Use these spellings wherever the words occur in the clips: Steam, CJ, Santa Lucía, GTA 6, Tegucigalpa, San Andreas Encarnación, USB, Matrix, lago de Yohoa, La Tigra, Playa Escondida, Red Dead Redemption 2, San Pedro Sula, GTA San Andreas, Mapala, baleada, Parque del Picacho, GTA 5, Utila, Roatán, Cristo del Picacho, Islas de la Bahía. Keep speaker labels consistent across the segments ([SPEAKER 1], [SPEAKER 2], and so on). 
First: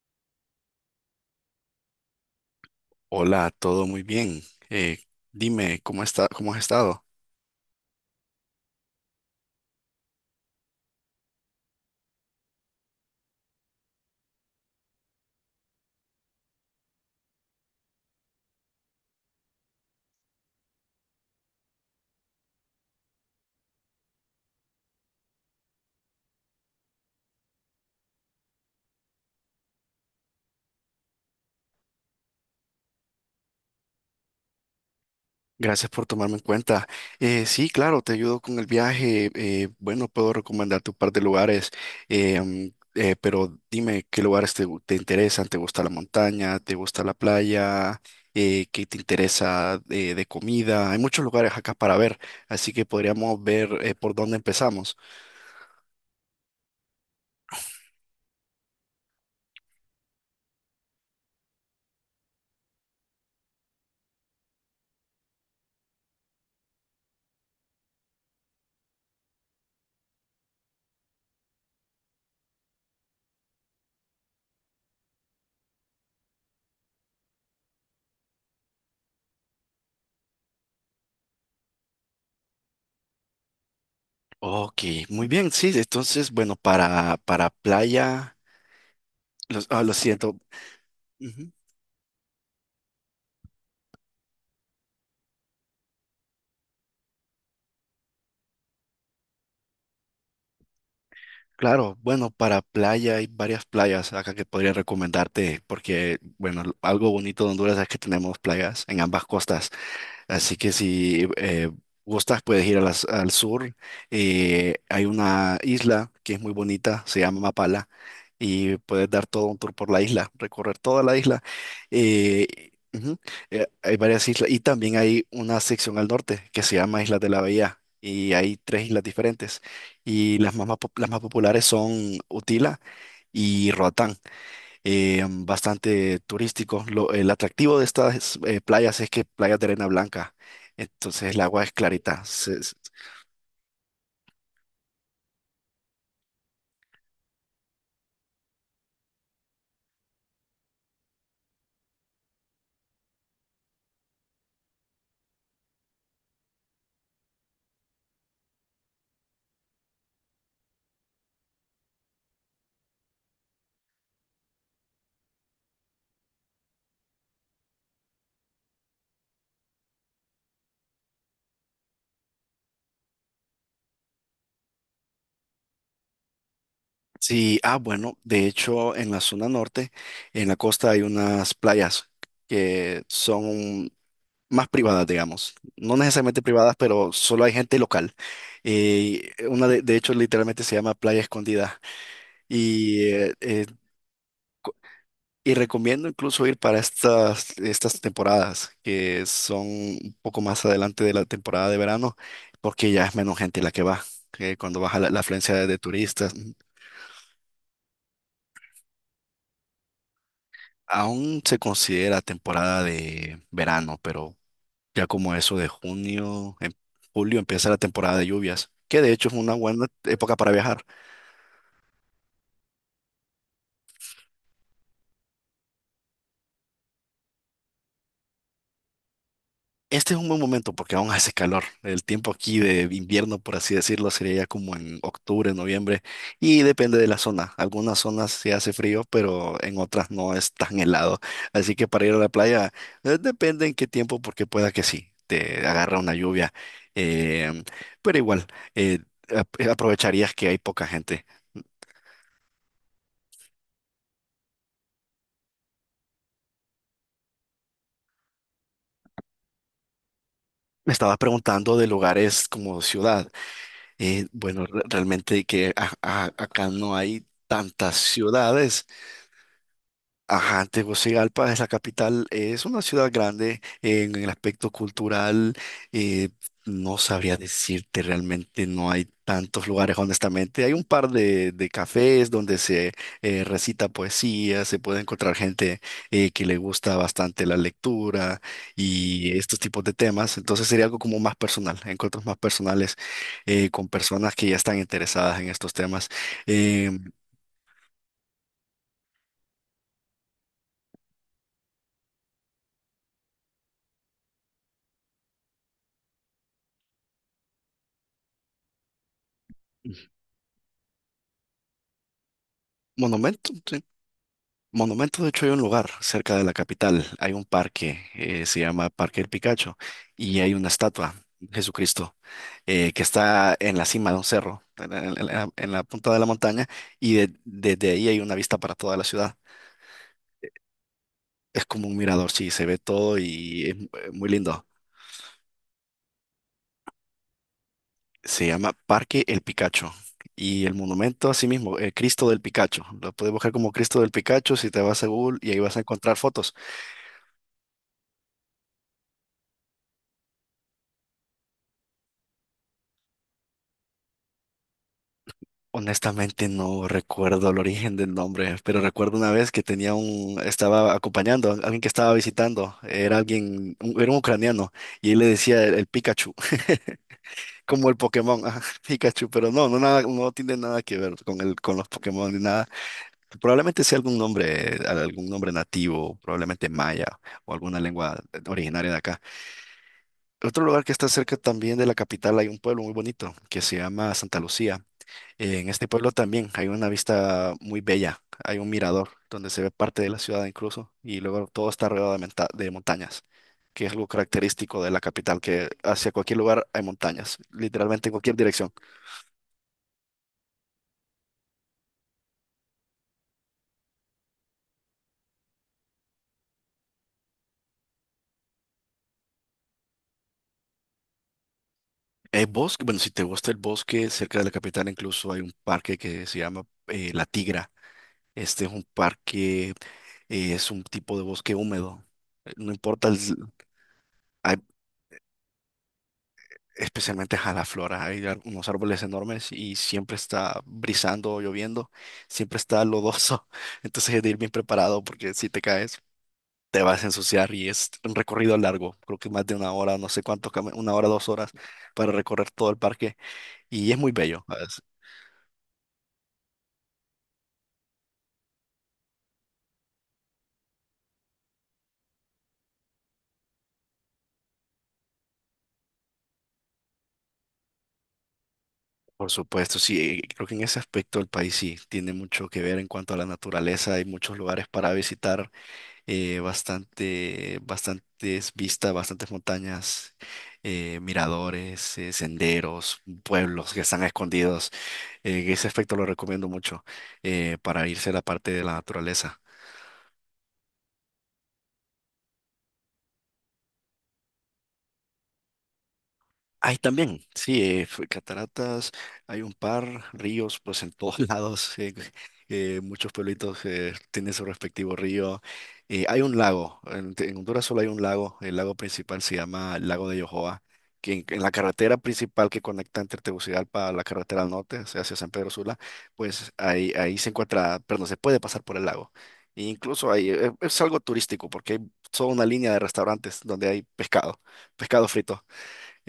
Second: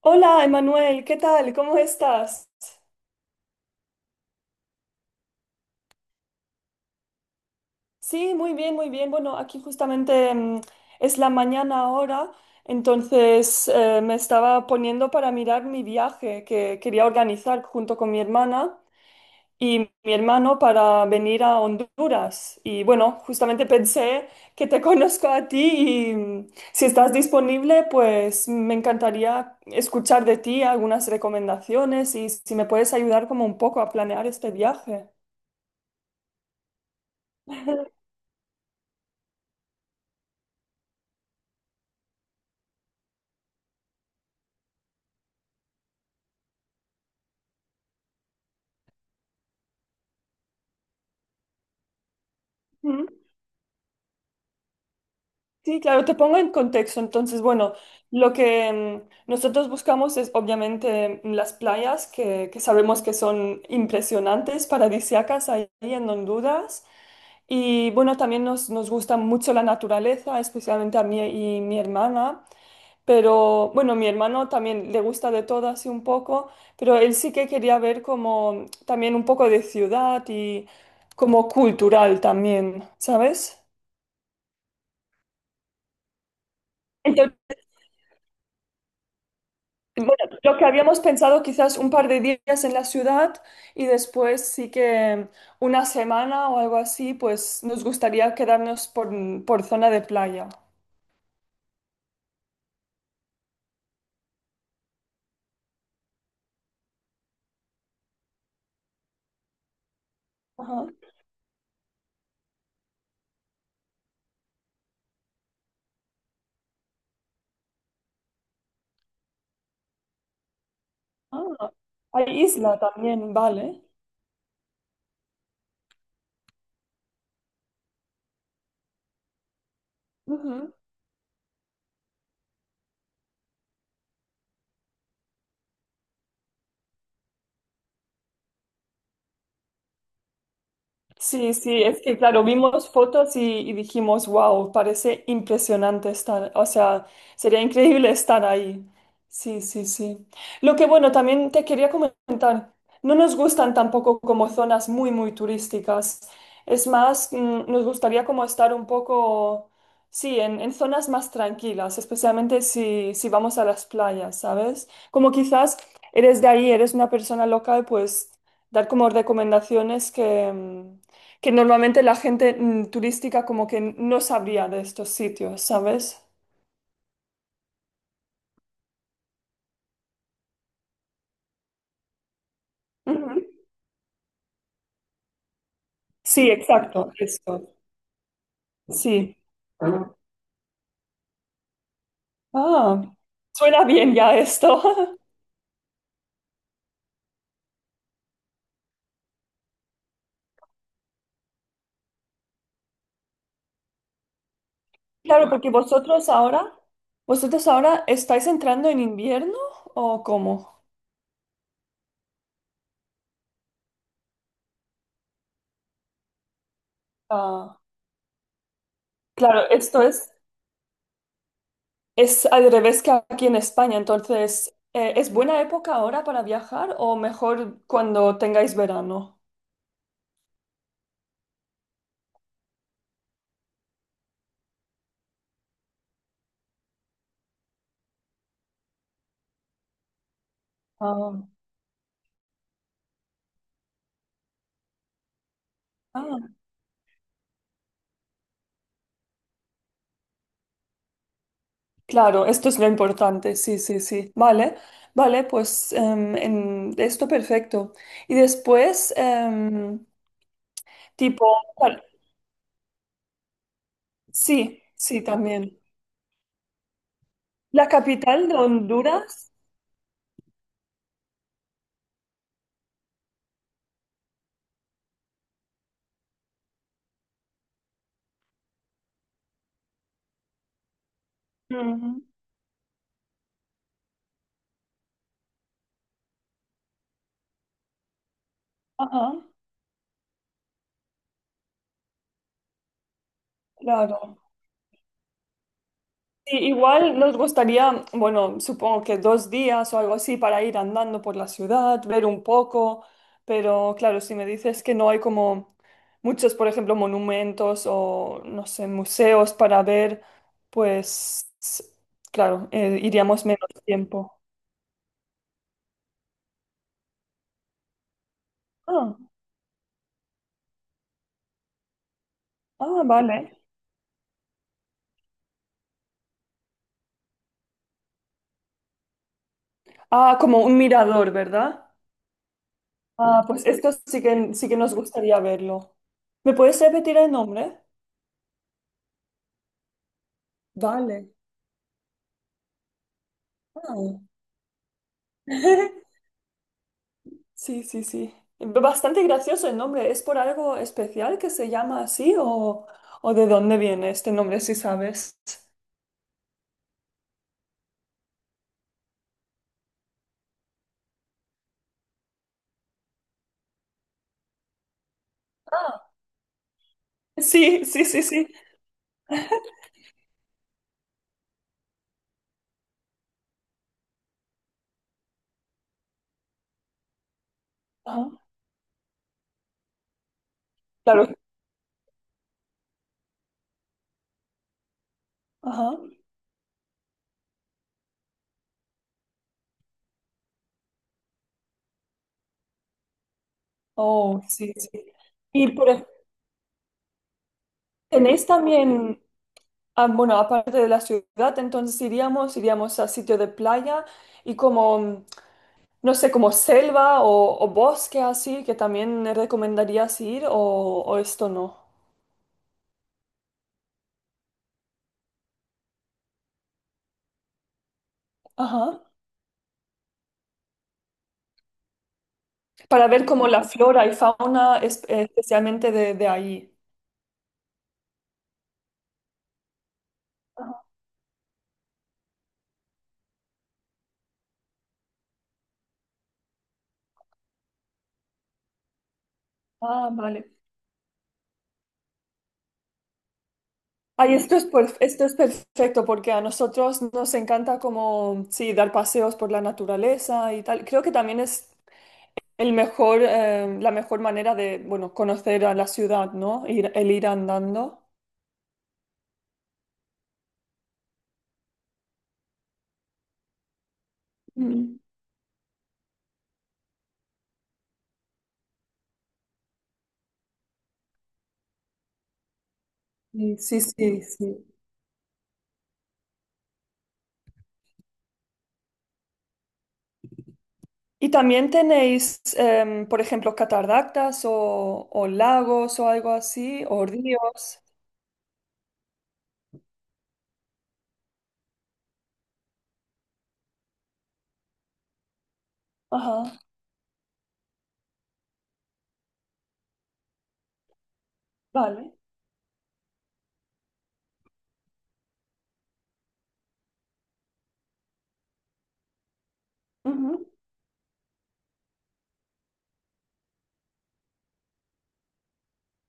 [SPEAKER 1] Hola, Emanuel, ¿qué tal? ¿Cómo estás?
[SPEAKER 2] Hola, todo muy bien. Eh, Dime, ¿ cómo has estado?
[SPEAKER 1] Sí, muy bien, muy bien. Bueno, aquí justamente es la mañana ahora, entonces me estaba poniendo para mirar mi viaje que quería organizar junto con mi hermana y mi hermano para venir a Honduras. Y bueno, justamente pensé que te conozco a ti y si estás disponible, pues me encantaría escuchar de ti algunas recomendaciones y si me puedes ayudar como un poco a planear este viaje.
[SPEAKER 2] Gracias por tomarme en cuenta. Sí, claro, te ayudo con el viaje. Bueno, puedo recomendarte un par de lugares, eh, mm, pero dime qué lugares te interesan. ¿Te gusta la montaña? ¿Te gusta la playa? ¿Qué te interesa de comida? Hay muchos lugares acá para ver, así que podríamos ver por dónde empezamos.
[SPEAKER 1] Sí, claro, te pongo en contexto. Entonces, bueno, lo que nosotros buscamos es obviamente las playas que sabemos que son impresionantes, paradisíacas, ahí en Honduras. Y bueno, también nos gusta mucho la naturaleza, especialmente a mí y mi hermana. Pero bueno, mi hermano también le gusta de todo así un poco, pero él sí que quería ver como también un poco de ciudad y como cultural también, ¿sabes?
[SPEAKER 2] Ok, muy bien, sí. Entonces, bueno, para playa, ah, lo
[SPEAKER 1] Bueno,
[SPEAKER 2] siento.
[SPEAKER 1] lo que habíamos pensado
[SPEAKER 2] Ujú.
[SPEAKER 1] quizás un par de días en la ciudad y después sí que una semana o algo así, pues nos gustaría quedarnos por, zona de playa.
[SPEAKER 2] Claro, bueno, para playa hay varias playas acá que podría recomendarte porque, bueno, algo bonito de Honduras es que tenemos playas en ambas costas. Así que
[SPEAKER 1] Ajá.
[SPEAKER 2] si gustas, puedes ir a al sur. Hay una isla que es muy bonita, se llama Mapala, y puedes dar todo un tour por la isla, recorrer toda la isla.
[SPEAKER 1] Ah, hay isla
[SPEAKER 2] Ujú.
[SPEAKER 1] también, vale.
[SPEAKER 2] Hay varias islas y también hay una sección al norte que se llama Islas de la Bahía. Y hay tres islas diferentes. Y las más populares son Utila y Roatán, bastante turístico. El atractivo de estas playas es que playas de arena blanca, entonces el
[SPEAKER 1] Sí,
[SPEAKER 2] agua es
[SPEAKER 1] sí, es que
[SPEAKER 2] clarita.
[SPEAKER 1] claro, vimos fotos y dijimos, wow, parece impresionante estar, o sea, sería increíble estar ahí. Sí, sí, sí. Lo que bueno, también te quería comentar, no nos gustan tampoco como zonas muy, muy turísticas. Es más, nos gustaría como estar un poco, sí, en, zonas más tranquilas, especialmente si vamos a las playas, ¿sabes? Como quizás eres de ahí, eres una persona local, pues dar como recomendaciones que... que normalmente la gente turística como que no sabría de estos sitios, ¿sabes?
[SPEAKER 2] Sí, ah, bueno, de hecho en la zona norte, en la costa hay unas playas que
[SPEAKER 1] Ujú.
[SPEAKER 2] son más privadas, digamos. No necesariamente
[SPEAKER 1] Sí,
[SPEAKER 2] privadas, pero
[SPEAKER 1] exacto,
[SPEAKER 2] solo hay
[SPEAKER 1] esto.
[SPEAKER 2] gente local.
[SPEAKER 1] Sí.
[SPEAKER 2] Una de hecho literalmente se llama Playa Escondida.
[SPEAKER 1] Ah,
[SPEAKER 2] y eh, eh,
[SPEAKER 1] suena bien ya esto.
[SPEAKER 2] Y recomiendo incluso ir para estas temporadas, que son un poco más adelante de la temporada de verano, porque ya es menos gente la que va, que cuando baja la
[SPEAKER 1] Claro,
[SPEAKER 2] afluencia
[SPEAKER 1] porque
[SPEAKER 2] de
[SPEAKER 1] vosotros
[SPEAKER 2] turistas.
[SPEAKER 1] ahora, vosotros ahora estáis entrando en invierno, ¿o cómo?
[SPEAKER 2] Aún se considera temporada de verano, pero ya como eso de junio, en julio empieza la
[SPEAKER 1] Ah,
[SPEAKER 2] temporada de lluvias, que de hecho es una
[SPEAKER 1] claro,
[SPEAKER 2] buena
[SPEAKER 1] esto
[SPEAKER 2] época para viajar.
[SPEAKER 1] es al revés que aquí en España, entonces, ¿es buena época ahora para viajar o mejor cuando tengáis verano?
[SPEAKER 2] Este es un buen momento porque aún hace calor. El tiempo aquí de invierno, por así decirlo, sería ya como en octubre, noviembre, y depende de la zona. Algunas zonas se hace frío, pero en otras no es tan helado.
[SPEAKER 1] Ah,
[SPEAKER 2] Así que para ir a la playa, depende en qué tiempo, porque pueda que sí, te agarra una lluvia.
[SPEAKER 1] ah.
[SPEAKER 2] em, pero igual, eh, aprovecharías que hay poca gente.
[SPEAKER 1] Claro, esto es lo importante, sí, sí, sí. Vale, vale, pues en esto perfecto. Y después,
[SPEAKER 2] Me estabas
[SPEAKER 1] tipo,
[SPEAKER 2] preguntando de
[SPEAKER 1] cual-
[SPEAKER 2] lugares como ciudad. Bueno,
[SPEAKER 1] sí, sí,
[SPEAKER 2] realmente que
[SPEAKER 1] también.
[SPEAKER 2] acá no hay
[SPEAKER 1] La
[SPEAKER 2] tantas
[SPEAKER 1] capital de
[SPEAKER 2] ciudades.
[SPEAKER 1] Honduras.
[SPEAKER 2] Ajá, Tegucigalpa es la capital, es una ciudad grande en el aspecto cultural, eh, no sabría decirte realmente, no hay tantos lugares honestamente, hay un par de
[SPEAKER 1] Ujú.
[SPEAKER 2] cafés donde se recita poesía, se puede encontrar gente que le gusta bastante la lectura y
[SPEAKER 1] Ajá,
[SPEAKER 2] estos tipos de temas, entonces sería algo como más personal, encuentros más personales con personas
[SPEAKER 1] claro.
[SPEAKER 2] que ya están interesadas en estos temas.
[SPEAKER 1] Sí,
[SPEAKER 2] Em,
[SPEAKER 1] igual nos gustaría, bueno, supongo que 2 días o algo así para ir andando por la ciudad, ver un poco, pero claro, si me dices que no hay como muchos, por ejemplo, monumentos o, no sé, museos para ver, pues, claro, iríamos
[SPEAKER 2] Monumento,
[SPEAKER 1] menos
[SPEAKER 2] sí.
[SPEAKER 1] tiempo.
[SPEAKER 2] Monumento, de hecho, hay un lugar cerca de la capital, hay un parque, se llama
[SPEAKER 1] Ah,
[SPEAKER 2] Parque del Picacho, y hay una estatua de Jesucristo, que
[SPEAKER 1] ah,
[SPEAKER 2] está
[SPEAKER 1] vale.
[SPEAKER 2] en la cima de un cerro, en la punta de la montaña, y desde ahí hay una vista para toda la ciudad.
[SPEAKER 1] Ah, como un mirador,
[SPEAKER 2] Es
[SPEAKER 1] ¿verdad?
[SPEAKER 2] como un mirador, sí, se ve todo
[SPEAKER 1] Ah,
[SPEAKER 2] y
[SPEAKER 1] pues
[SPEAKER 2] es
[SPEAKER 1] esto
[SPEAKER 2] muy lindo.
[SPEAKER 1] sí que nos gustaría verlo. ¿Me puedes repetir el nombre?
[SPEAKER 2] Se llama Parque El Picacho. Y el
[SPEAKER 1] Vale.
[SPEAKER 2] monumento así mismo, el Cristo del Picacho. Lo puedes buscar como Cristo del
[SPEAKER 1] Ah.
[SPEAKER 2] Picacho si te vas a Google y ahí vas a encontrar fotos.
[SPEAKER 1] Sí, sí, sí. Bastante gracioso el nombre. ¿Es por algo especial que se llama así o de dónde viene este nombre, si sabes?
[SPEAKER 2] Honestamente no recuerdo el origen del nombre, pero recuerdo una vez que tenía un, estaba acompañando a alguien que estaba visitando, era alguien, era un ucraniano, y él le decía el
[SPEAKER 1] Ah,
[SPEAKER 2] Pikachu,
[SPEAKER 1] sí,
[SPEAKER 2] como el
[SPEAKER 1] sí, sí,
[SPEAKER 2] Pokémon,
[SPEAKER 1] sí.
[SPEAKER 2] ajá, Pikachu, pero no, no nada, no tiene nada que ver con con los Pokémon ni nada. Probablemente sea algún nombre nativo, probablemente maya o alguna lengua
[SPEAKER 1] Ajá,
[SPEAKER 2] originaria de acá. Otro lugar que está
[SPEAKER 1] claro.
[SPEAKER 2] cerca también de la capital hay un pueblo muy bonito que se llama Santa Lucía. En este
[SPEAKER 1] Ajá.
[SPEAKER 2] pueblo también hay una vista muy bella, hay un mirador donde se ve parte de la ciudad incluso y luego todo está rodeado de montañas, que es algo
[SPEAKER 1] Oh, sí,
[SPEAKER 2] característico de
[SPEAKER 1] sí.
[SPEAKER 2] la capital, que
[SPEAKER 1] Y
[SPEAKER 2] hacia cualquier lugar hay montañas, literalmente en cualquier
[SPEAKER 1] tenéis
[SPEAKER 2] dirección.
[SPEAKER 1] también, ah, bueno, aparte de la ciudad, entonces iríamos, iríamos a sitio de playa y como, no sé, como selva o bosque así, que también recomendarías ir o esto no.
[SPEAKER 2] Hay bosque, bueno, si te gusta el bosque, cerca de la capital incluso hay un parque que se llama La Tigra. Este es un
[SPEAKER 1] Ajá.
[SPEAKER 2] parque, es un tipo de bosque húmedo. No importa,
[SPEAKER 1] Para ver como la flora y
[SPEAKER 2] hay
[SPEAKER 1] fauna especialmente de allí.
[SPEAKER 2] especialmente a la flora. Hay unos árboles enormes y siempre está
[SPEAKER 1] Ajá.
[SPEAKER 2] brisando o lloviendo, siempre está lodoso. Entonces hay de ir bien preparado porque si te caes, te vas a ensuciar y es un recorrido largo, creo que más de una hora, no
[SPEAKER 1] Ah,
[SPEAKER 2] sé
[SPEAKER 1] vale.
[SPEAKER 2] cuánto, una hora, dos horas para recorrer todo el parque y es muy
[SPEAKER 1] Ay,
[SPEAKER 2] bello.
[SPEAKER 1] esto es,
[SPEAKER 2] ¿Sabes?
[SPEAKER 1] esto es perfecto porque a nosotros nos encanta como, sí, dar paseos por la naturaleza y tal. Creo que también es el mejor, la mejor manera de, bueno, conocer a la ciudad, ¿no? El ir andando.
[SPEAKER 2] Por supuesto, sí, creo que en ese aspecto el país sí tiene mucho que ver en cuanto a la naturaleza, hay muchos lugares para
[SPEAKER 1] Mm.
[SPEAKER 2] visitar, bastantes vistas, bastantes montañas, miradores, senderos,
[SPEAKER 1] Sí,
[SPEAKER 2] pueblos que
[SPEAKER 1] sí,
[SPEAKER 2] están
[SPEAKER 1] sí, sí.
[SPEAKER 2] escondidos. Ese aspecto lo recomiendo mucho para irse a la parte de la naturaleza.
[SPEAKER 1] ¿Y también tenéis, por ejemplo, cataratas o lagos o algo
[SPEAKER 2] Hay
[SPEAKER 1] así, o
[SPEAKER 2] también, sí,
[SPEAKER 1] ríos?
[SPEAKER 2] cataratas, hay un par, ríos, pues en todos lados, muchos pueblitos tienen su respectivo río. Hay un
[SPEAKER 1] Ajá,
[SPEAKER 2] lago, en Honduras solo hay un lago, el lago principal se llama el lago de Yohoa, que en la carretera
[SPEAKER 1] vale.
[SPEAKER 2] principal que conecta entre Tegucigalpa a la carretera al norte, o sea, hacia San Pedro Sula, pues ahí se encuentra, perdón, se puede pasar por el lago. E incluso hay,
[SPEAKER 1] Ujú.
[SPEAKER 2] es algo turístico porque hay toda una línea de restaurantes donde hay pescado, pescado frito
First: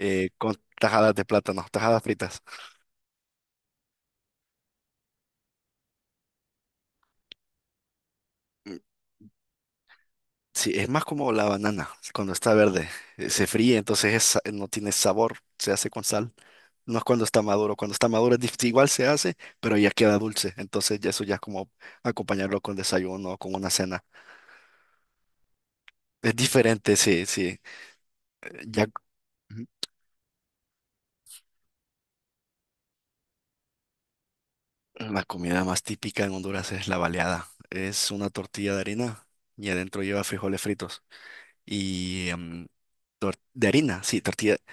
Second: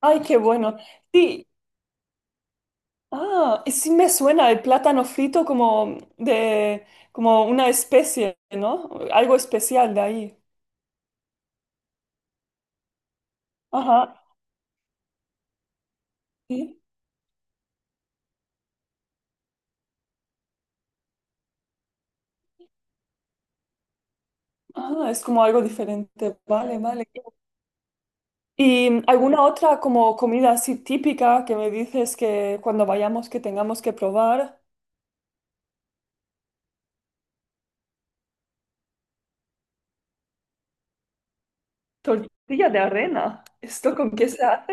[SPEAKER 1] Ay, qué
[SPEAKER 2] con
[SPEAKER 1] bueno.
[SPEAKER 2] tajadas de
[SPEAKER 1] Sí,
[SPEAKER 2] plátano, tajadas fritas.
[SPEAKER 1] ah, y sí me suena el plátano frito como de como una especie,
[SPEAKER 2] Mm.
[SPEAKER 1] ¿no? Algo especial de ahí.
[SPEAKER 2] Sí, es más como la banana cuando está verde. Se fríe,
[SPEAKER 1] Ajá.
[SPEAKER 2] entonces no tiene sabor, se hace con sal.
[SPEAKER 1] Sí.
[SPEAKER 2] No es cuando está maduro igual se hace, pero ya queda dulce. Entonces ya eso ya es como acompañarlo con desayuno o con una cena.
[SPEAKER 1] Ah, es como algo
[SPEAKER 2] Es
[SPEAKER 1] diferente. Vale,
[SPEAKER 2] diferente,
[SPEAKER 1] vale.
[SPEAKER 2] sí, sí. Eh, Ya
[SPEAKER 1] ¿Y alguna
[SPEAKER 2] Ujú.
[SPEAKER 1] otra como comida así típica que me dices que cuando vayamos que tengamos que probar?
[SPEAKER 2] La comida más típica en Honduras es la baleada. Es una tortilla de harina y adentro lleva frijoles fritos. Y em,
[SPEAKER 1] Tortilla de
[SPEAKER 2] tor-
[SPEAKER 1] arena.
[SPEAKER 2] de
[SPEAKER 1] ¿Esto
[SPEAKER 2] harina,
[SPEAKER 1] con
[SPEAKER 2] sí,
[SPEAKER 1] qué se
[SPEAKER 2] tortilla,
[SPEAKER 1] hace?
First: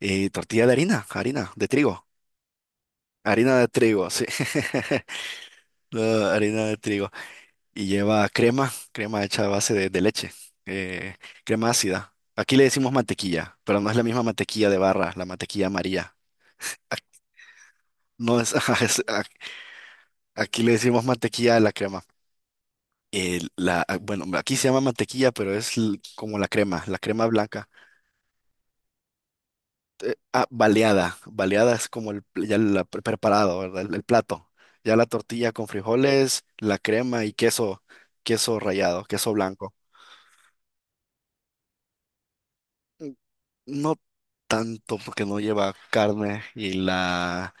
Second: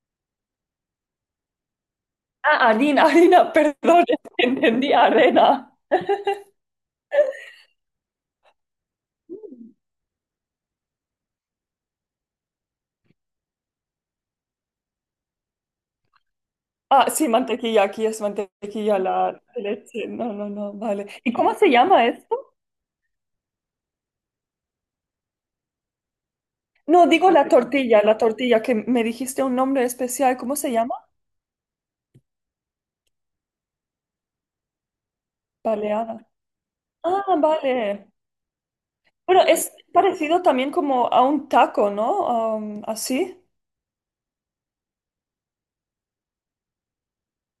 [SPEAKER 2] Y tortilla de harina, harina, de trigo.
[SPEAKER 1] Ah, harina, harina,
[SPEAKER 2] Harina de
[SPEAKER 1] perdón,
[SPEAKER 2] trigo, sí.
[SPEAKER 1] entendí arena.
[SPEAKER 2] No, harina de trigo. Y lleva crema, crema hecha a base de leche, eh, crema ácida. Aquí le decimos mantequilla, pero no es la misma mantequilla de barra, la mantequilla amarilla.
[SPEAKER 1] Ah,
[SPEAKER 2] Ac-
[SPEAKER 1] sí, mantequilla, aquí es
[SPEAKER 2] No es, ajá,
[SPEAKER 1] mantequilla, la leche. No, no,
[SPEAKER 2] aquí le
[SPEAKER 1] no,
[SPEAKER 2] decimos
[SPEAKER 1] vale. ¿Y cómo
[SPEAKER 2] mantequilla a
[SPEAKER 1] se
[SPEAKER 2] la crema.
[SPEAKER 1] llama esto?
[SPEAKER 2] Ah, bueno, aquí se llama mantequilla, pero es como la
[SPEAKER 1] No,
[SPEAKER 2] crema
[SPEAKER 1] digo
[SPEAKER 2] blanca.
[SPEAKER 1] la tortilla, que me dijiste un nombre especial.
[SPEAKER 2] Ah,
[SPEAKER 1] ¿Cómo se llama?
[SPEAKER 2] baleada. Baleada es como el, ya preparado, ¿verdad? El plato. Ya la tortilla con
[SPEAKER 1] Baleada.
[SPEAKER 2] frijoles, la crema y
[SPEAKER 1] Ah,
[SPEAKER 2] queso,
[SPEAKER 1] vale.
[SPEAKER 2] queso rallado, queso
[SPEAKER 1] Bueno, es
[SPEAKER 2] blanco.
[SPEAKER 1] parecido también como a un taco, ¿no? Am,
[SPEAKER 2] Mm,
[SPEAKER 1] así.
[SPEAKER 2] no tanto porque no lleva carne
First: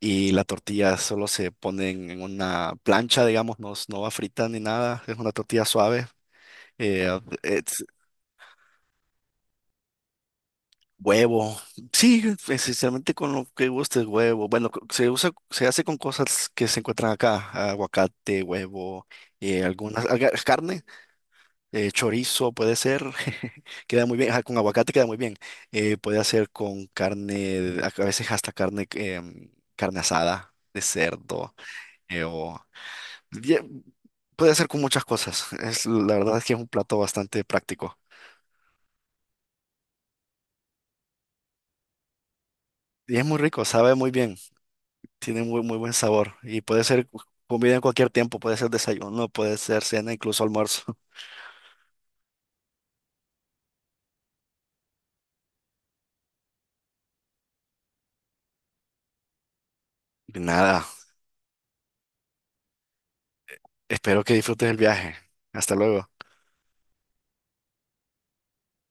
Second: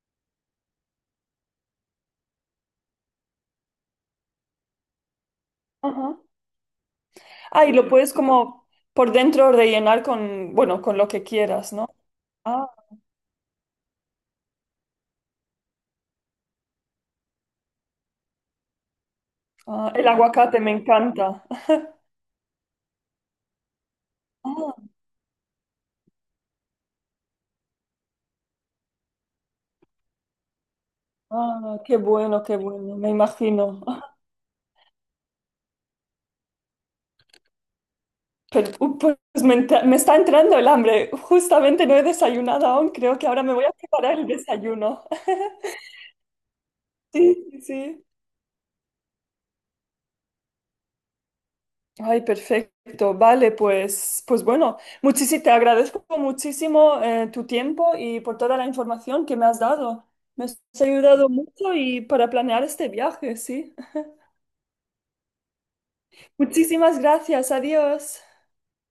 [SPEAKER 2] y la tortilla solo se pone en una plancha, digamos, no, no va frita ni nada. Es una tortilla suave.
[SPEAKER 1] Ajá.
[SPEAKER 2] Eh, eh,
[SPEAKER 1] Ah, y lo puedes como por dentro rellenar con, bueno, con lo que
[SPEAKER 2] Huevo.
[SPEAKER 1] quieras, ¿no?
[SPEAKER 2] Sí,
[SPEAKER 1] Ah,
[SPEAKER 2] esencialmente con lo que guste, huevo. Bueno, se usa, se hace con cosas que se encuentran acá, aguacate, huevo,
[SPEAKER 1] ah, el aguacate me
[SPEAKER 2] carne,
[SPEAKER 1] encanta.
[SPEAKER 2] chorizo puede ser, queda muy bien, ajá, con
[SPEAKER 1] Ah,
[SPEAKER 2] aguacate queda muy bien. Puede hacer con carne, a veces hasta carne, carne asada de cerdo,
[SPEAKER 1] ah,
[SPEAKER 2] eh,
[SPEAKER 1] qué
[SPEAKER 2] o
[SPEAKER 1] bueno, me
[SPEAKER 2] ye-
[SPEAKER 1] imagino.
[SPEAKER 2] puede hacer con muchas cosas. Es, la verdad es que es un plato bastante práctico.
[SPEAKER 1] Pero, pues me está entrando el hambre. Justamente no he desayunado aún.
[SPEAKER 2] Y
[SPEAKER 1] Creo
[SPEAKER 2] es
[SPEAKER 1] que
[SPEAKER 2] muy
[SPEAKER 1] ahora me
[SPEAKER 2] rico,
[SPEAKER 1] voy a
[SPEAKER 2] sabe muy
[SPEAKER 1] preparar el
[SPEAKER 2] bien.
[SPEAKER 1] desayuno.
[SPEAKER 2] Tiene muy, muy buen sabor y puede ser
[SPEAKER 1] Sí, sí,
[SPEAKER 2] comida en
[SPEAKER 1] sí.
[SPEAKER 2] cualquier tiempo, puede ser desayuno, puede ser cena, incluso almuerzo.
[SPEAKER 1] Ay, perfecto. Vale, pues, pues bueno, te agradezco muchísimo tu tiempo y por toda la información que me has dado.
[SPEAKER 2] Y
[SPEAKER 1] Me has
[SPEAKER 2] nada,
[SPEAKER 1] ayudado mucho y para planear este viaje, sí.
[SPEAKER 2] espero que disfrutes el viaje. Hasta luego.
[SPEAKER 1] Muchísimas gracias. Adiós.